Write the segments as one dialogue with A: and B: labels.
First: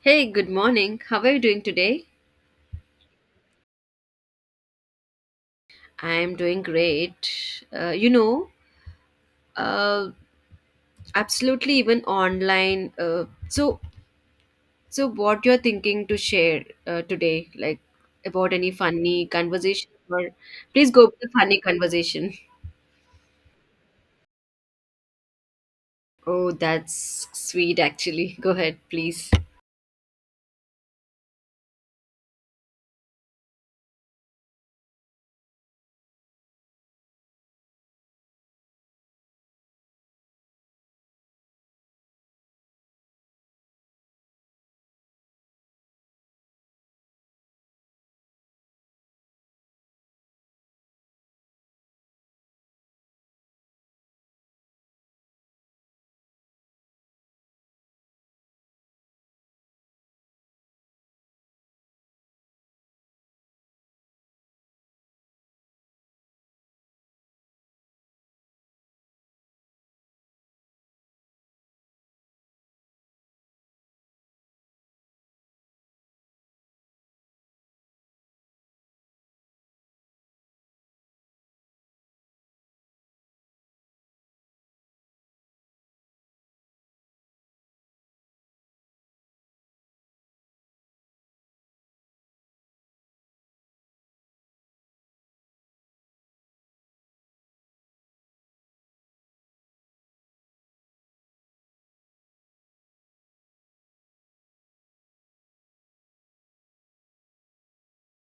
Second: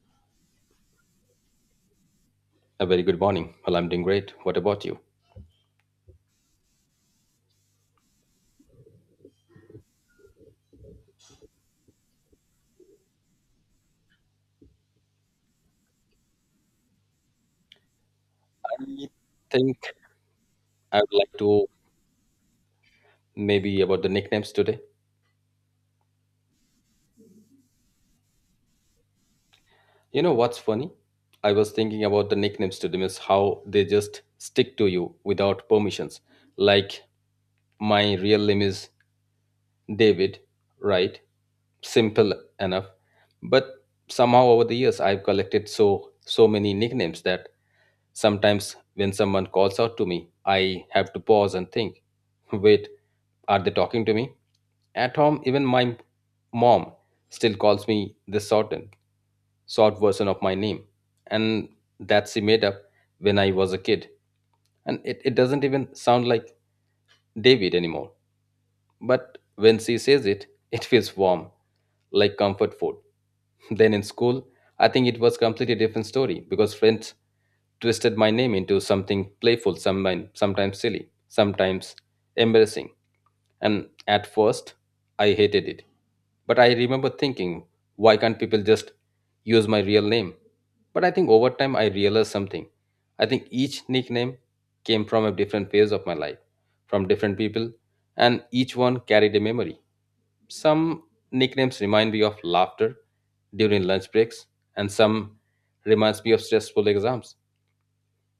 A: Hey, good morning. How are you doing today?
B: A very good morning. Well, I'm doing great. What about you?
A: I'm doing great. Uh, you know, uh, absolutely, even online. So what you're thinking to share today, like about any
B: I
A: funny
B: think
A: conversation, or please
B: I
A: go
B: would
A: with the
B: like
A: funny
B: to
A: conversation.
B: maybe about the nicknames today.
A: Oh, that's sweet, actually. Go ahead, please.
B: You know what's funny? I was thinking about the nicknames today, means how they just stick to you without permissions. Like my real name is David, right? Simple enough. But somehow over the years I've collected so many nicknames that sometimes, when someone calls out to me, I have to pause and think, wait, are they talking to me? At home, even my mom still calls me the shortened, short version of my name. And that she made up when I was a kid. And it doesn't even sound like David anymore. But when she says it, it feels warm, like comfort food. Then in school, I think it was completely different story because friends twisted my name into something playful, sometimes silly, sometimes embarrassing. And at first, I hated it. But I remember thinking, why can't people just use my real name? But I think over time, I realized something. I think each nickname came from a different phase of my life, from different people, and each one carried a memory. Some nicknames remind me of laughter during lunch breaks, and some reminds me of stressful exams.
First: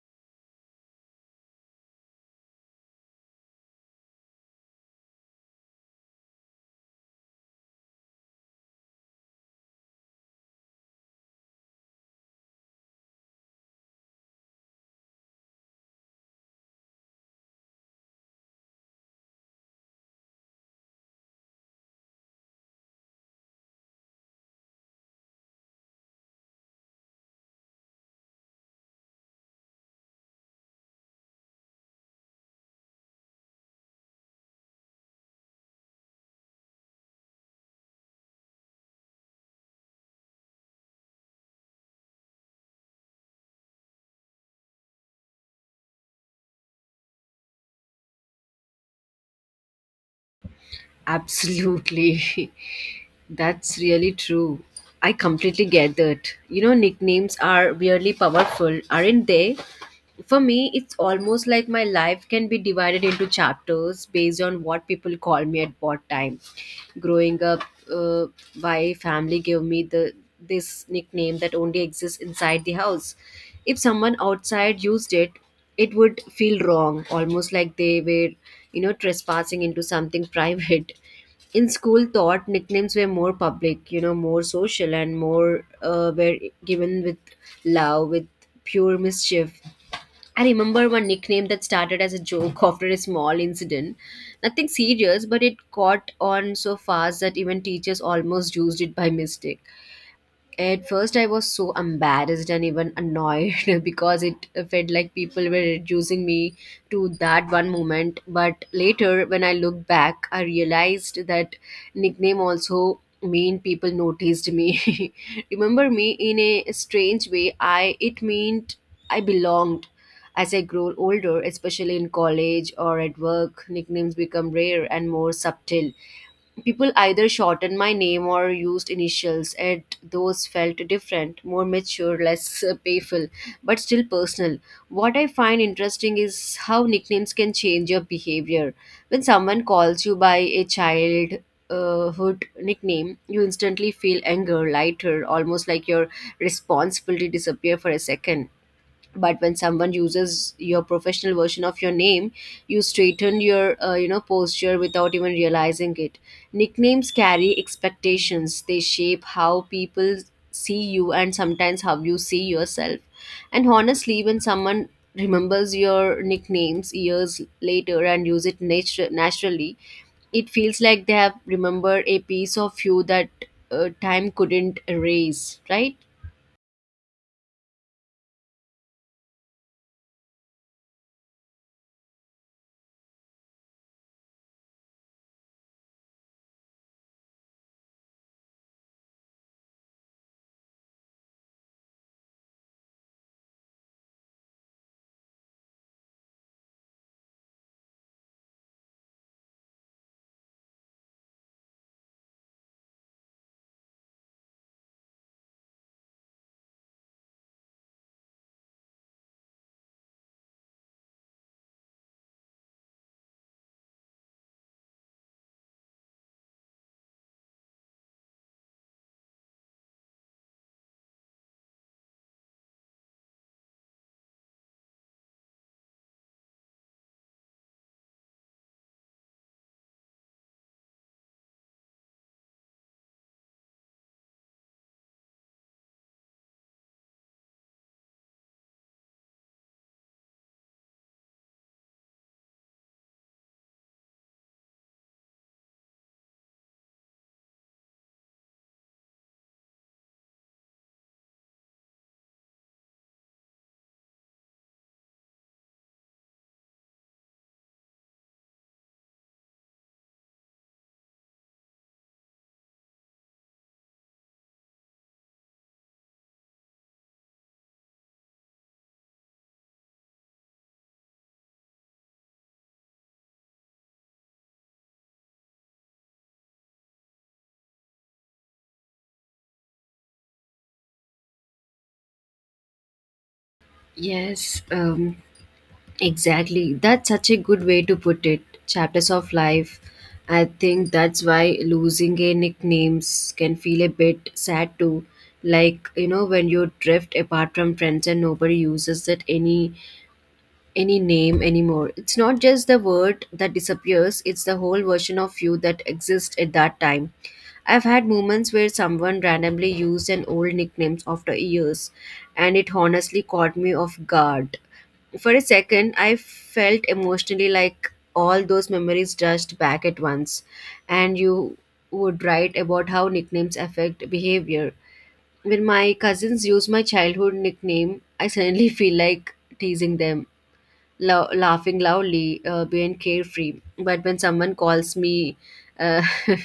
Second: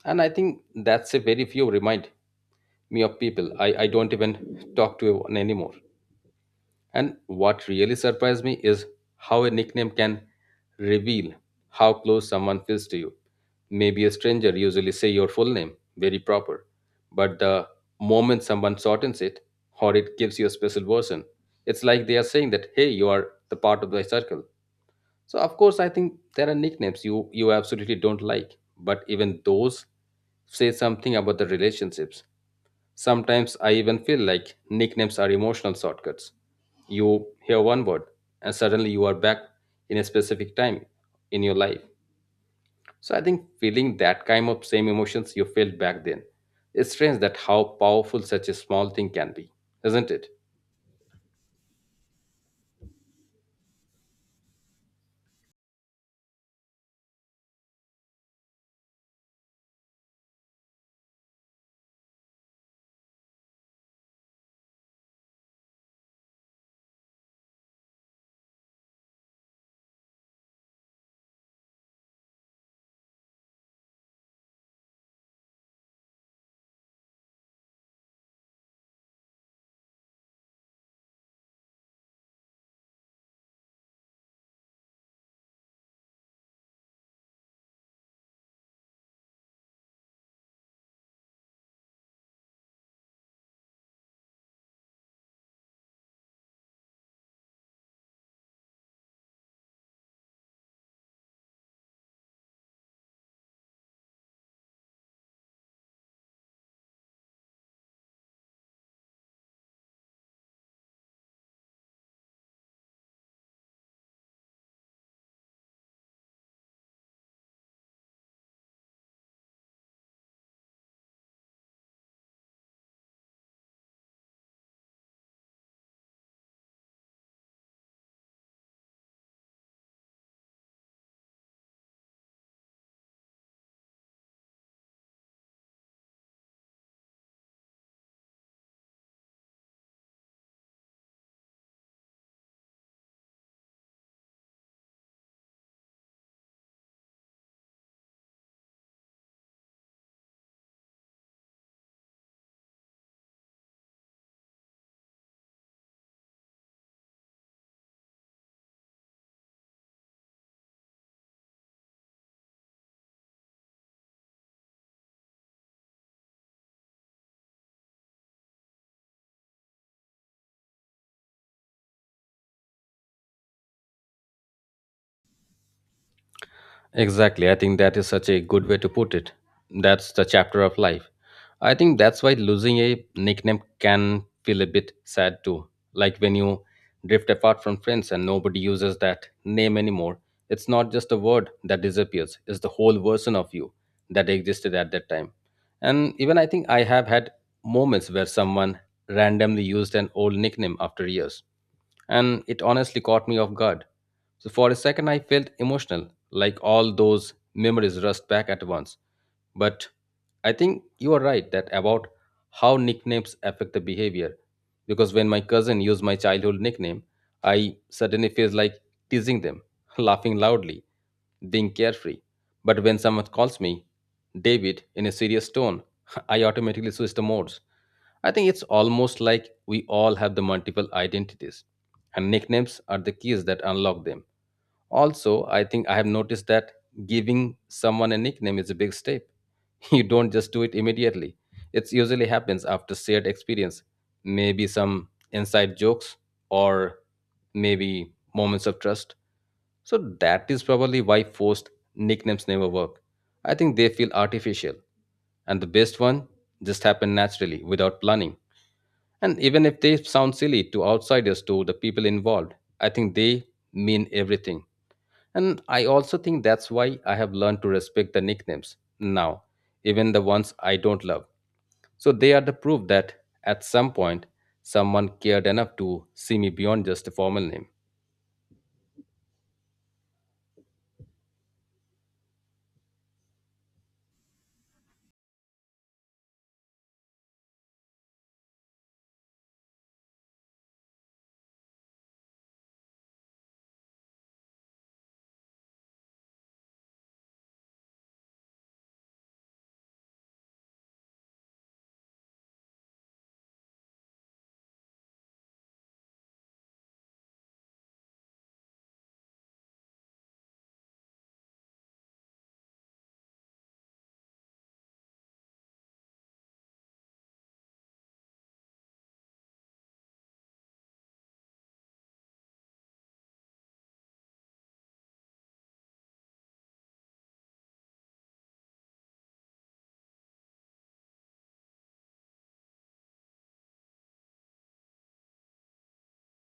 B: And I think that's a very few remind me of people I don't even talk to anymore. And what really surprised me is how a nickname can reveal how close someone feels to you. Maybe a stranger usually say your full name very proper, but the moment someone shortens it or it gives you a special version, it's like they are saying that hey, you are the part of the circle. So of course, I think there are nicknames you absolutely don't like, but even those say something about the relationships. Sometimes I even feel like nicknames are emotional shortcuts. You hear one word and suddenly you are back in a specific time in your life. So I think feeling that kind of same emotions you felt back then. It's strange that how powerful such a small thing can be, isn't it?
A: Absolutely. That's really true. I completely get that. You know, nicknames are really powerful, aren't they? For me, it's almost like my life can be divided into chapters based on what people call me at what time. Growing up, uh, my family gave me the this nickname that only exists inside the house. If someone outside used it, it would feel wrong, almost like they were, you know, trespassing into something private. In school, thought nicknames were more public, you know, more social and more were given with love, with pure mischief. I remember one nickname that started as a joke after a small incident. Nothing serious, but it caught on so fast that even teachers almost used it by mistake. At first, I was so embarrassed and even annoyed because it felt like people were reducing me to that one moment. But later, when I looked back, I realized that nickname also mean people noticed me. Remember me in a strange way. I it meant I belonged. As I grow older, especially in college or at work, nicknames become rare and more subtle. People either shortened my name or used initials, and those felt different, more mature, less playful, but still personal. What I find interesting is how nicknames can change your behavior. When someone calls you by a child, hood nickname, you instantly feel anger lighter, almost like your responsibility disappear for a second. But when someone uses your professional version of your name, you straighten your you know posture without even realizing it. Nicknames carry expectations, they shape how people see you and sometimes how you see yourself. And honestly, when someone remembers your nicknames years later and use it naturally, it feels like they have remembered a piece of you that time couldn't erase, right?
B: Exactly. I think that is such a good way to put it. That's the chapter of life. I think that's why losing a nickname can feel a bit sad too. Like when you drift apart from friends and nobody uses that name anymore. It's not just a word that disappears, it's the whole version of you that existed at that time. And even I think I have had moments where someone randomly used an old nickname after years and it honestly caught me off guard. So for a second, I felt emotional, like all those memories rushed back at once. But I think you are right that about how nicknames affect the behavior. Because when my cousin used my childhood nickname, I suddenly feel like teasing them, laughing loudly, being carefree. But when someone calls me David in a serious tone, I automatically switch the modes. I think it's almost like we all have the multiple identities, and nicknames are the keys that unlock them. Also, I think I have noticed that giving someone a nickname is a big step. You don't just do it immediately. It usually happens after shared experience, maybe some inside jokes or maybe moments of trust. So that is probably why forced nicknames never work. I think they feel artificial, and the best one just happen naturally without planning. And even if they sound silly to outsiders, to the people involved, I think they mean everything. And I also think that's why I have learned to respect the nicknames now, even the ones I don't love. So they are the proof that at some point someone cared enough to see me beyond just a formal name.
A: Yes, exactly. That's such a good way to put it. Chapters of life. I think that's why losing a nicknames can feel a bit sad too. Like, you know, when you drift apart from friends and nobody uses that any name anymore. It's not just the word that disappears, it's the whole version of you that exists at that time. I've had moments where someone randomly used an old nickname after years and it honestly caught me off guard. For a second, I felt emotionally like all those memories rushed back at once. And you would write about how nicknames affect behavior. When my cousins use my childhood nickname, I suddenly feel like teasing them, laughing loudly, being carefree. But when someone calls me uh,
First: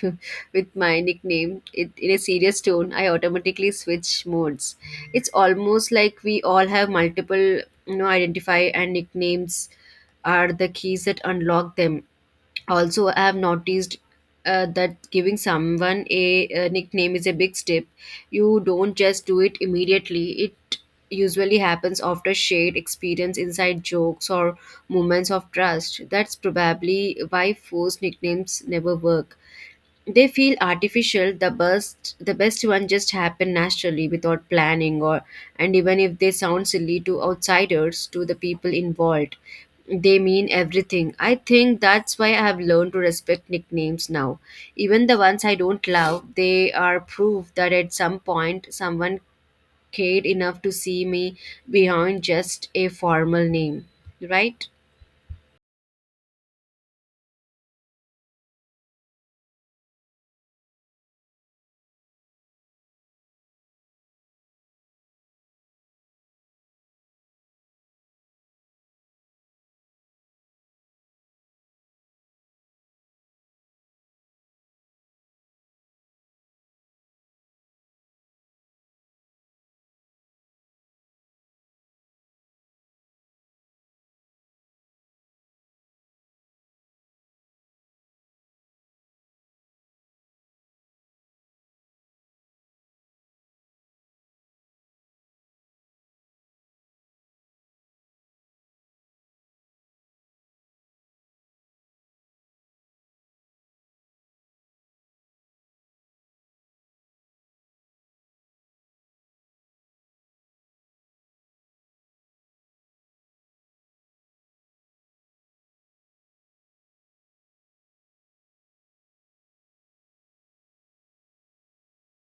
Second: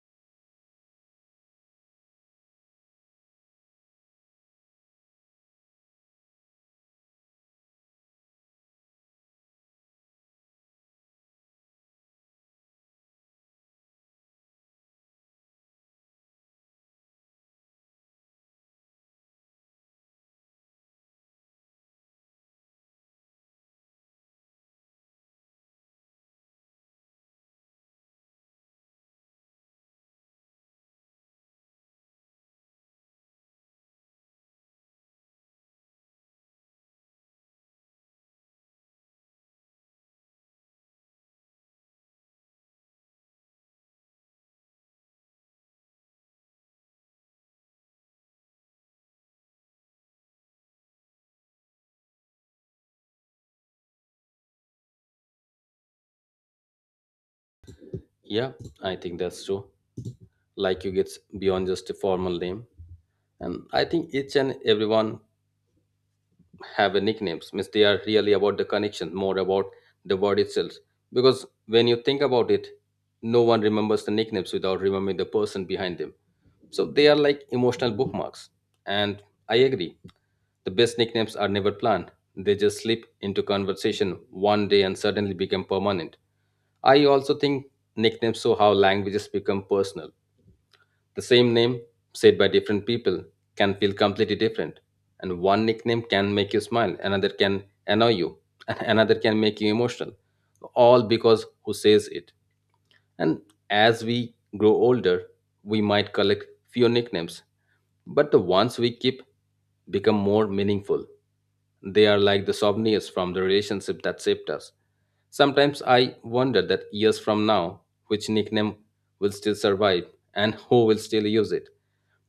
A: with my nickname it, in a serious tone, I automatically switch modes. It's almost like we all have multiple, you know, identify and nicknames are the keys that unlock them. Also, I have noticed that giving someone a nickname is a big step. You don't just do it immediately. It usually happens after shared experience, inside jokes or moments of trust. That's probably why forced nicknames never work, they feel artificial. The best one just happen naturally without planning. Or and even if they sound silly to outsiders, to the people involved, they mean everything. I think that's why I have learned to respect nicknames now, even the ones I don't love. They are proof that at some point someone cared enough to see me behind just a formal name, right?
B: Yeah, I think that's true. Like you gets beyond just a formal name. And I think each and everyone have a nicknames means they are really about the connection more about the word itself, because when you think about it no one remembers the nicknames without remembering the person behind them. So they are like emotional bookmarks. And I agree, the best nicknames are never planned, they just slip into conversation one day and suddenly become permanent. I also think nicknames show how languages become personal. The same name, said by different people, can feel completely different. And one nickname can make you smile, another can annoy you, and another can make you emotional. All because who says it. And as we grow older, we might collect fewer nicknames, but the ones we keep become more meaningful. They are like the souvenirs from the relationship that shaped us. Sometimes I wonder that years from now, which nickname will still survive and who will still use it.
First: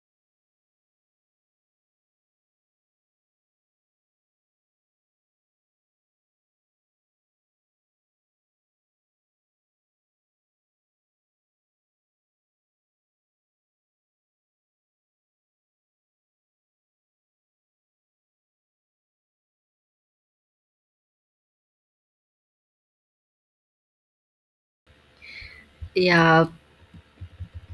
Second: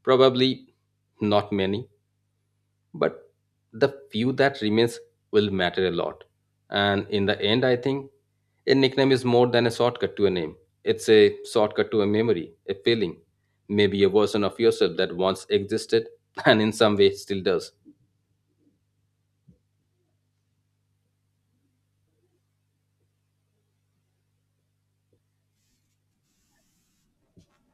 B: Probably not many, but the few that remains will matter a lot. And in the end, I think a nickname is more than a shortcut to a name. It's a shortcut to a memory, a feeling, maybe a version of yourself that once existed and in some way still does.
A: Yeah.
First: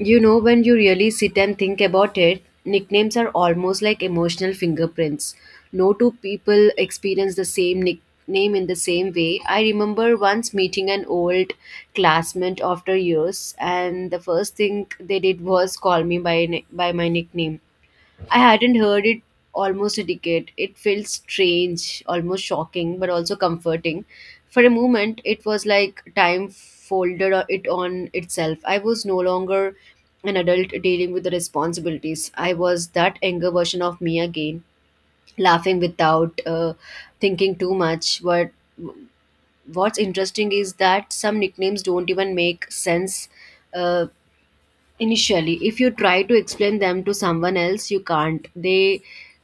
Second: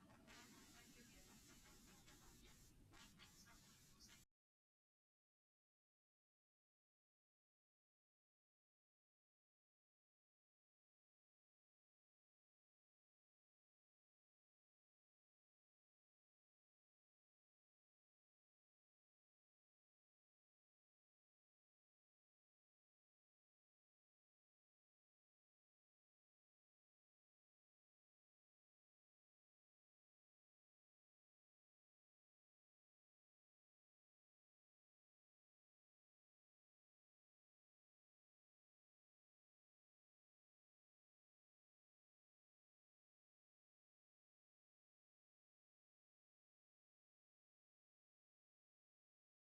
A: You know, when you really sit and think about it, nicknames are almost like emotional fingerprints. No two people experience the same nickname in the same way. I remember once meeting an old classmate after years, and the first thing they did was call me by, by my nickname. I hadn't heard it almost a decade. It felt strange, almost shocking, but also comforting. For a moment, it was like time folded it on itself. I was no longer an adult dealing with the responsibilities. I was that younger version of me again, laughing without thinking too much. But what's interesting is that some nicknames don't even make sense. Uh, Initially if you try to explain them to someone else you can't. They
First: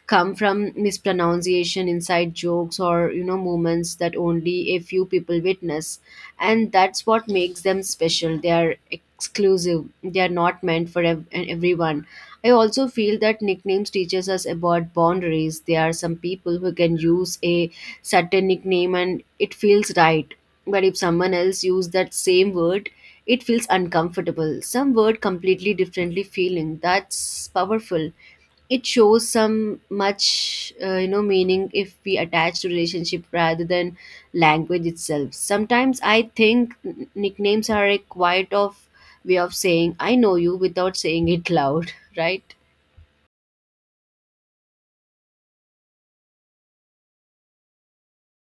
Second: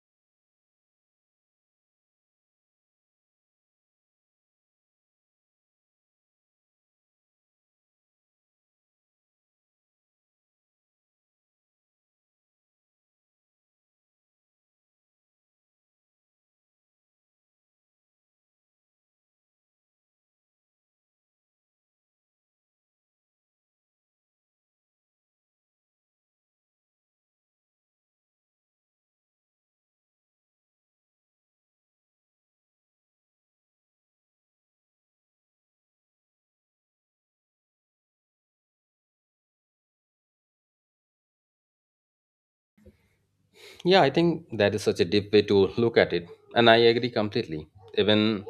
A: come from mispronunciation, inside jokes, or you know moments that only a few people witness, and that's what makes them special. They are exclusive, they are not meant for everyone. I also feel that nicknames teaches us about boundaries. There are some people who can use a certain nickname and it feels right, but if someone else use that same word, it feels uncomfortable. Some word completely differently feeling. That's powerful. It shows some much you know meaning if we attach to relationship rather than language itself. Sometimes I think nicknames are a quiet of way of saying I know you without saying it loud, right?
B: Yeah, I think that is such a deep way to look at it, and I agree completely. Even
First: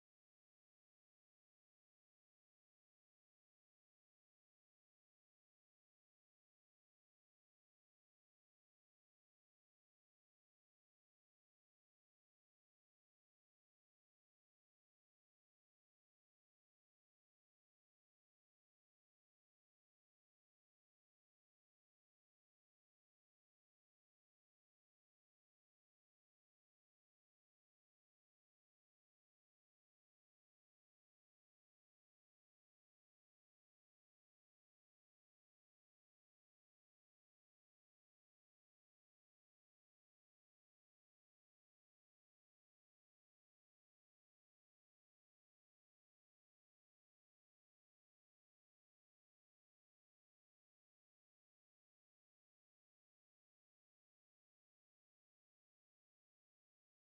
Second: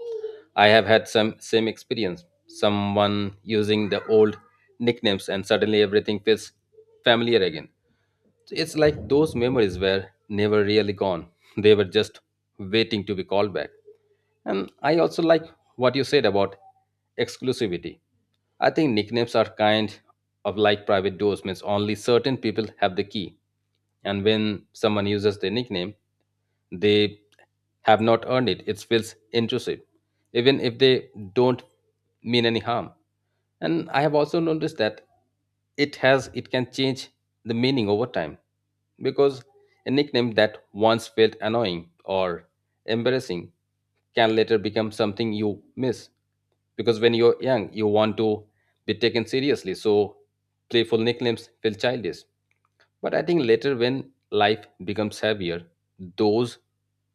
B: I have had some same experience. Someone using the old nicknames, and suddenly everything feels familiar again. It's like those memories were never really gone. They were just waiting to be called back. And I also like what you said about exclusivity. I think nicknames are kind of like private doors, means only certain people have the key. And when someone uses their nickname, they have not earned it. It feels intrusive, even if they don't mean any harm. And I have also noticed that it has it can change the meaning over time, because a nickname that once felt annoying or embarrassing can later become something you miss, because when you're young you want to be taken seriously, so playful nicknames feel childish. But I think later, when life becomes heavier, those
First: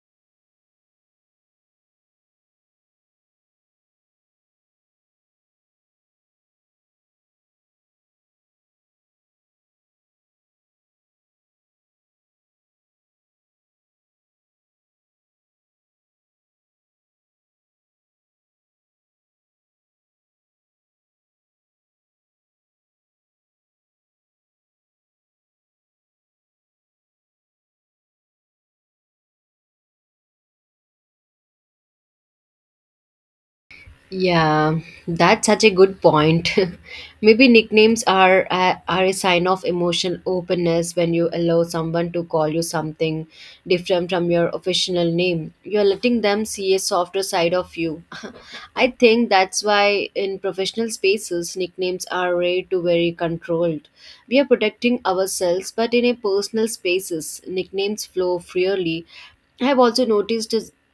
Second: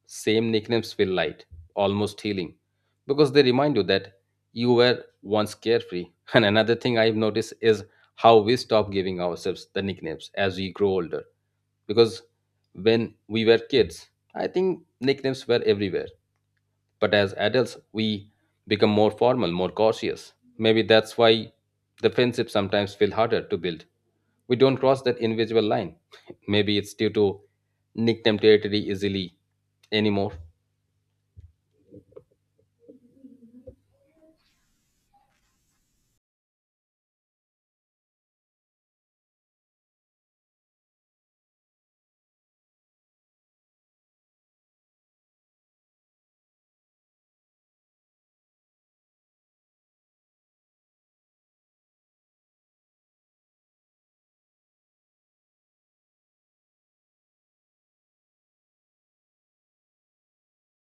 B: same nicknames feel light, almost healing, because they remind you that you were once carefree. And another thing I've noticed is how we stop giving ourselves the nicknames as we grow older. Because when we were kids, I think nicknames were everywhere. But as adults, we become more formal, more cautious. Maybe that's why the friendships sometimes feel harder to build. We don't cross that invisible line. Maybe it's due to nickname territory easily anymore.
A: Yeah, that's such a good point. Maybe nicknames are a sign of emotional openness. When you allow someone to call you something different from your official name, you're letting them see a softer side of you. I think that's why in professional spaces nicknames are rare to very controlled. We are protecting ourselves, but in a personal spaces nicknames flow freely. I have also noticed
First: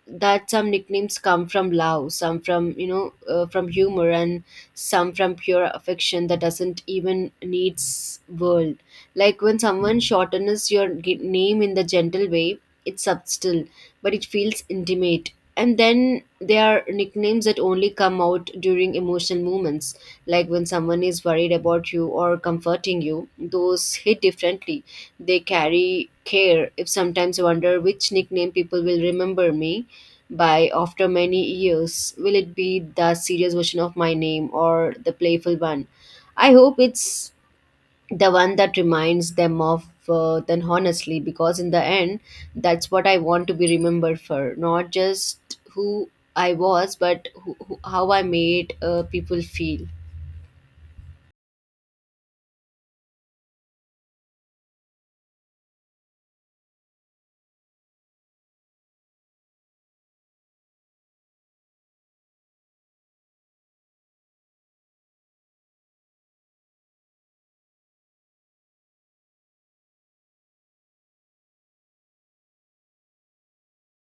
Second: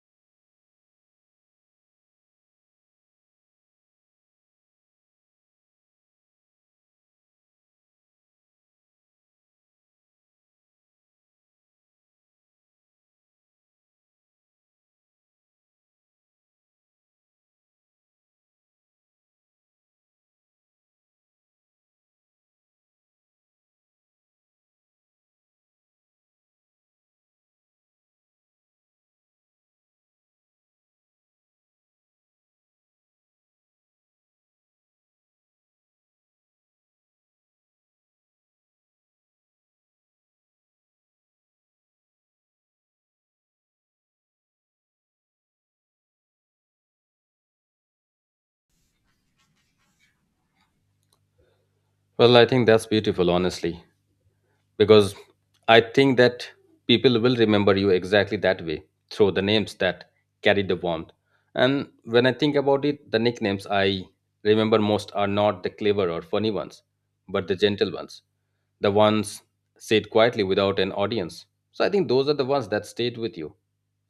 A: that some nicknames come from love, some from you know from humor, and some from pure affection that doesn't even needs world. Like when someone shortens your name in the gentle way, it's subtle, but it feels intimate. And then there are nicknames that only come out during emotional moments, like when someone is worried about you or comforting you. Those hit differently. They carry care. If sometimes I wonder which nickname people will remember me by after many years? Will it be the serious version of my name or the playful one? I hope it's the one that reminds them of then honestly, because in the end, that's what I want to be remembered for, not just who I was, but how I made people feel.
B: Well, I think that's beautiful, honestly, because I think that people will remember you exactly that way through the names that carry the warmth. And when I think about it, the nicknames I remember most are not the clever or funny ones, but the gentle ones, the ones said quietly without an audience. So I think those are the ones that stayed with you.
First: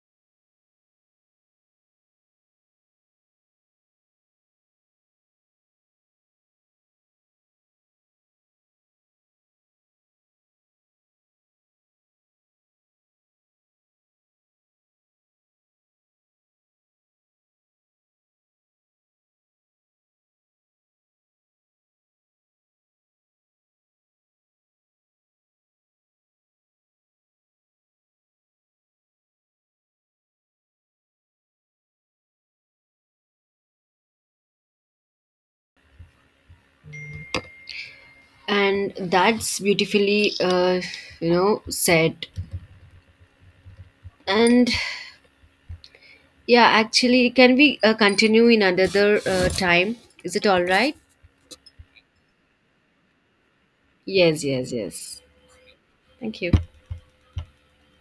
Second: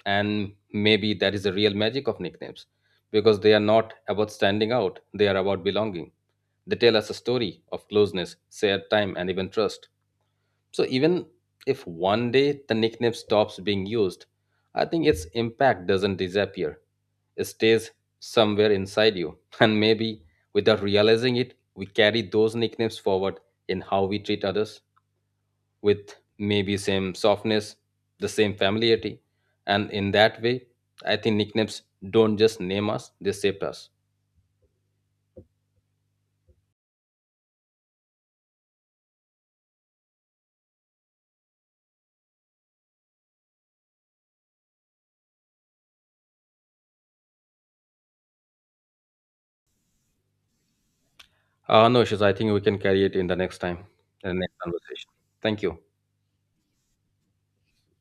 B: And maybe that is the real magic of nicknames, because they are not about standing out, they are about belonging. They tell us a story of closeness, shared time, and even trust. So even if one day the nickname stops being used, I think its impact doesn't disappear. It stays somewhere inside you. And maybe without realizing it, we carry those nicknames forward in how we treat others with maybe same softness, the same familiarity. And in that way, I think nicknames don't just name us, they shape us.
A: And that's beautifully, you know, said. And yeah, actually, can we continue in another time? Is it all right?
B: No issues. I think we can carry it in the next time, the
A: Yes,
B: next
A: yes,
B: conversation.
A: yes.
B: Thank you.
A: Thank you.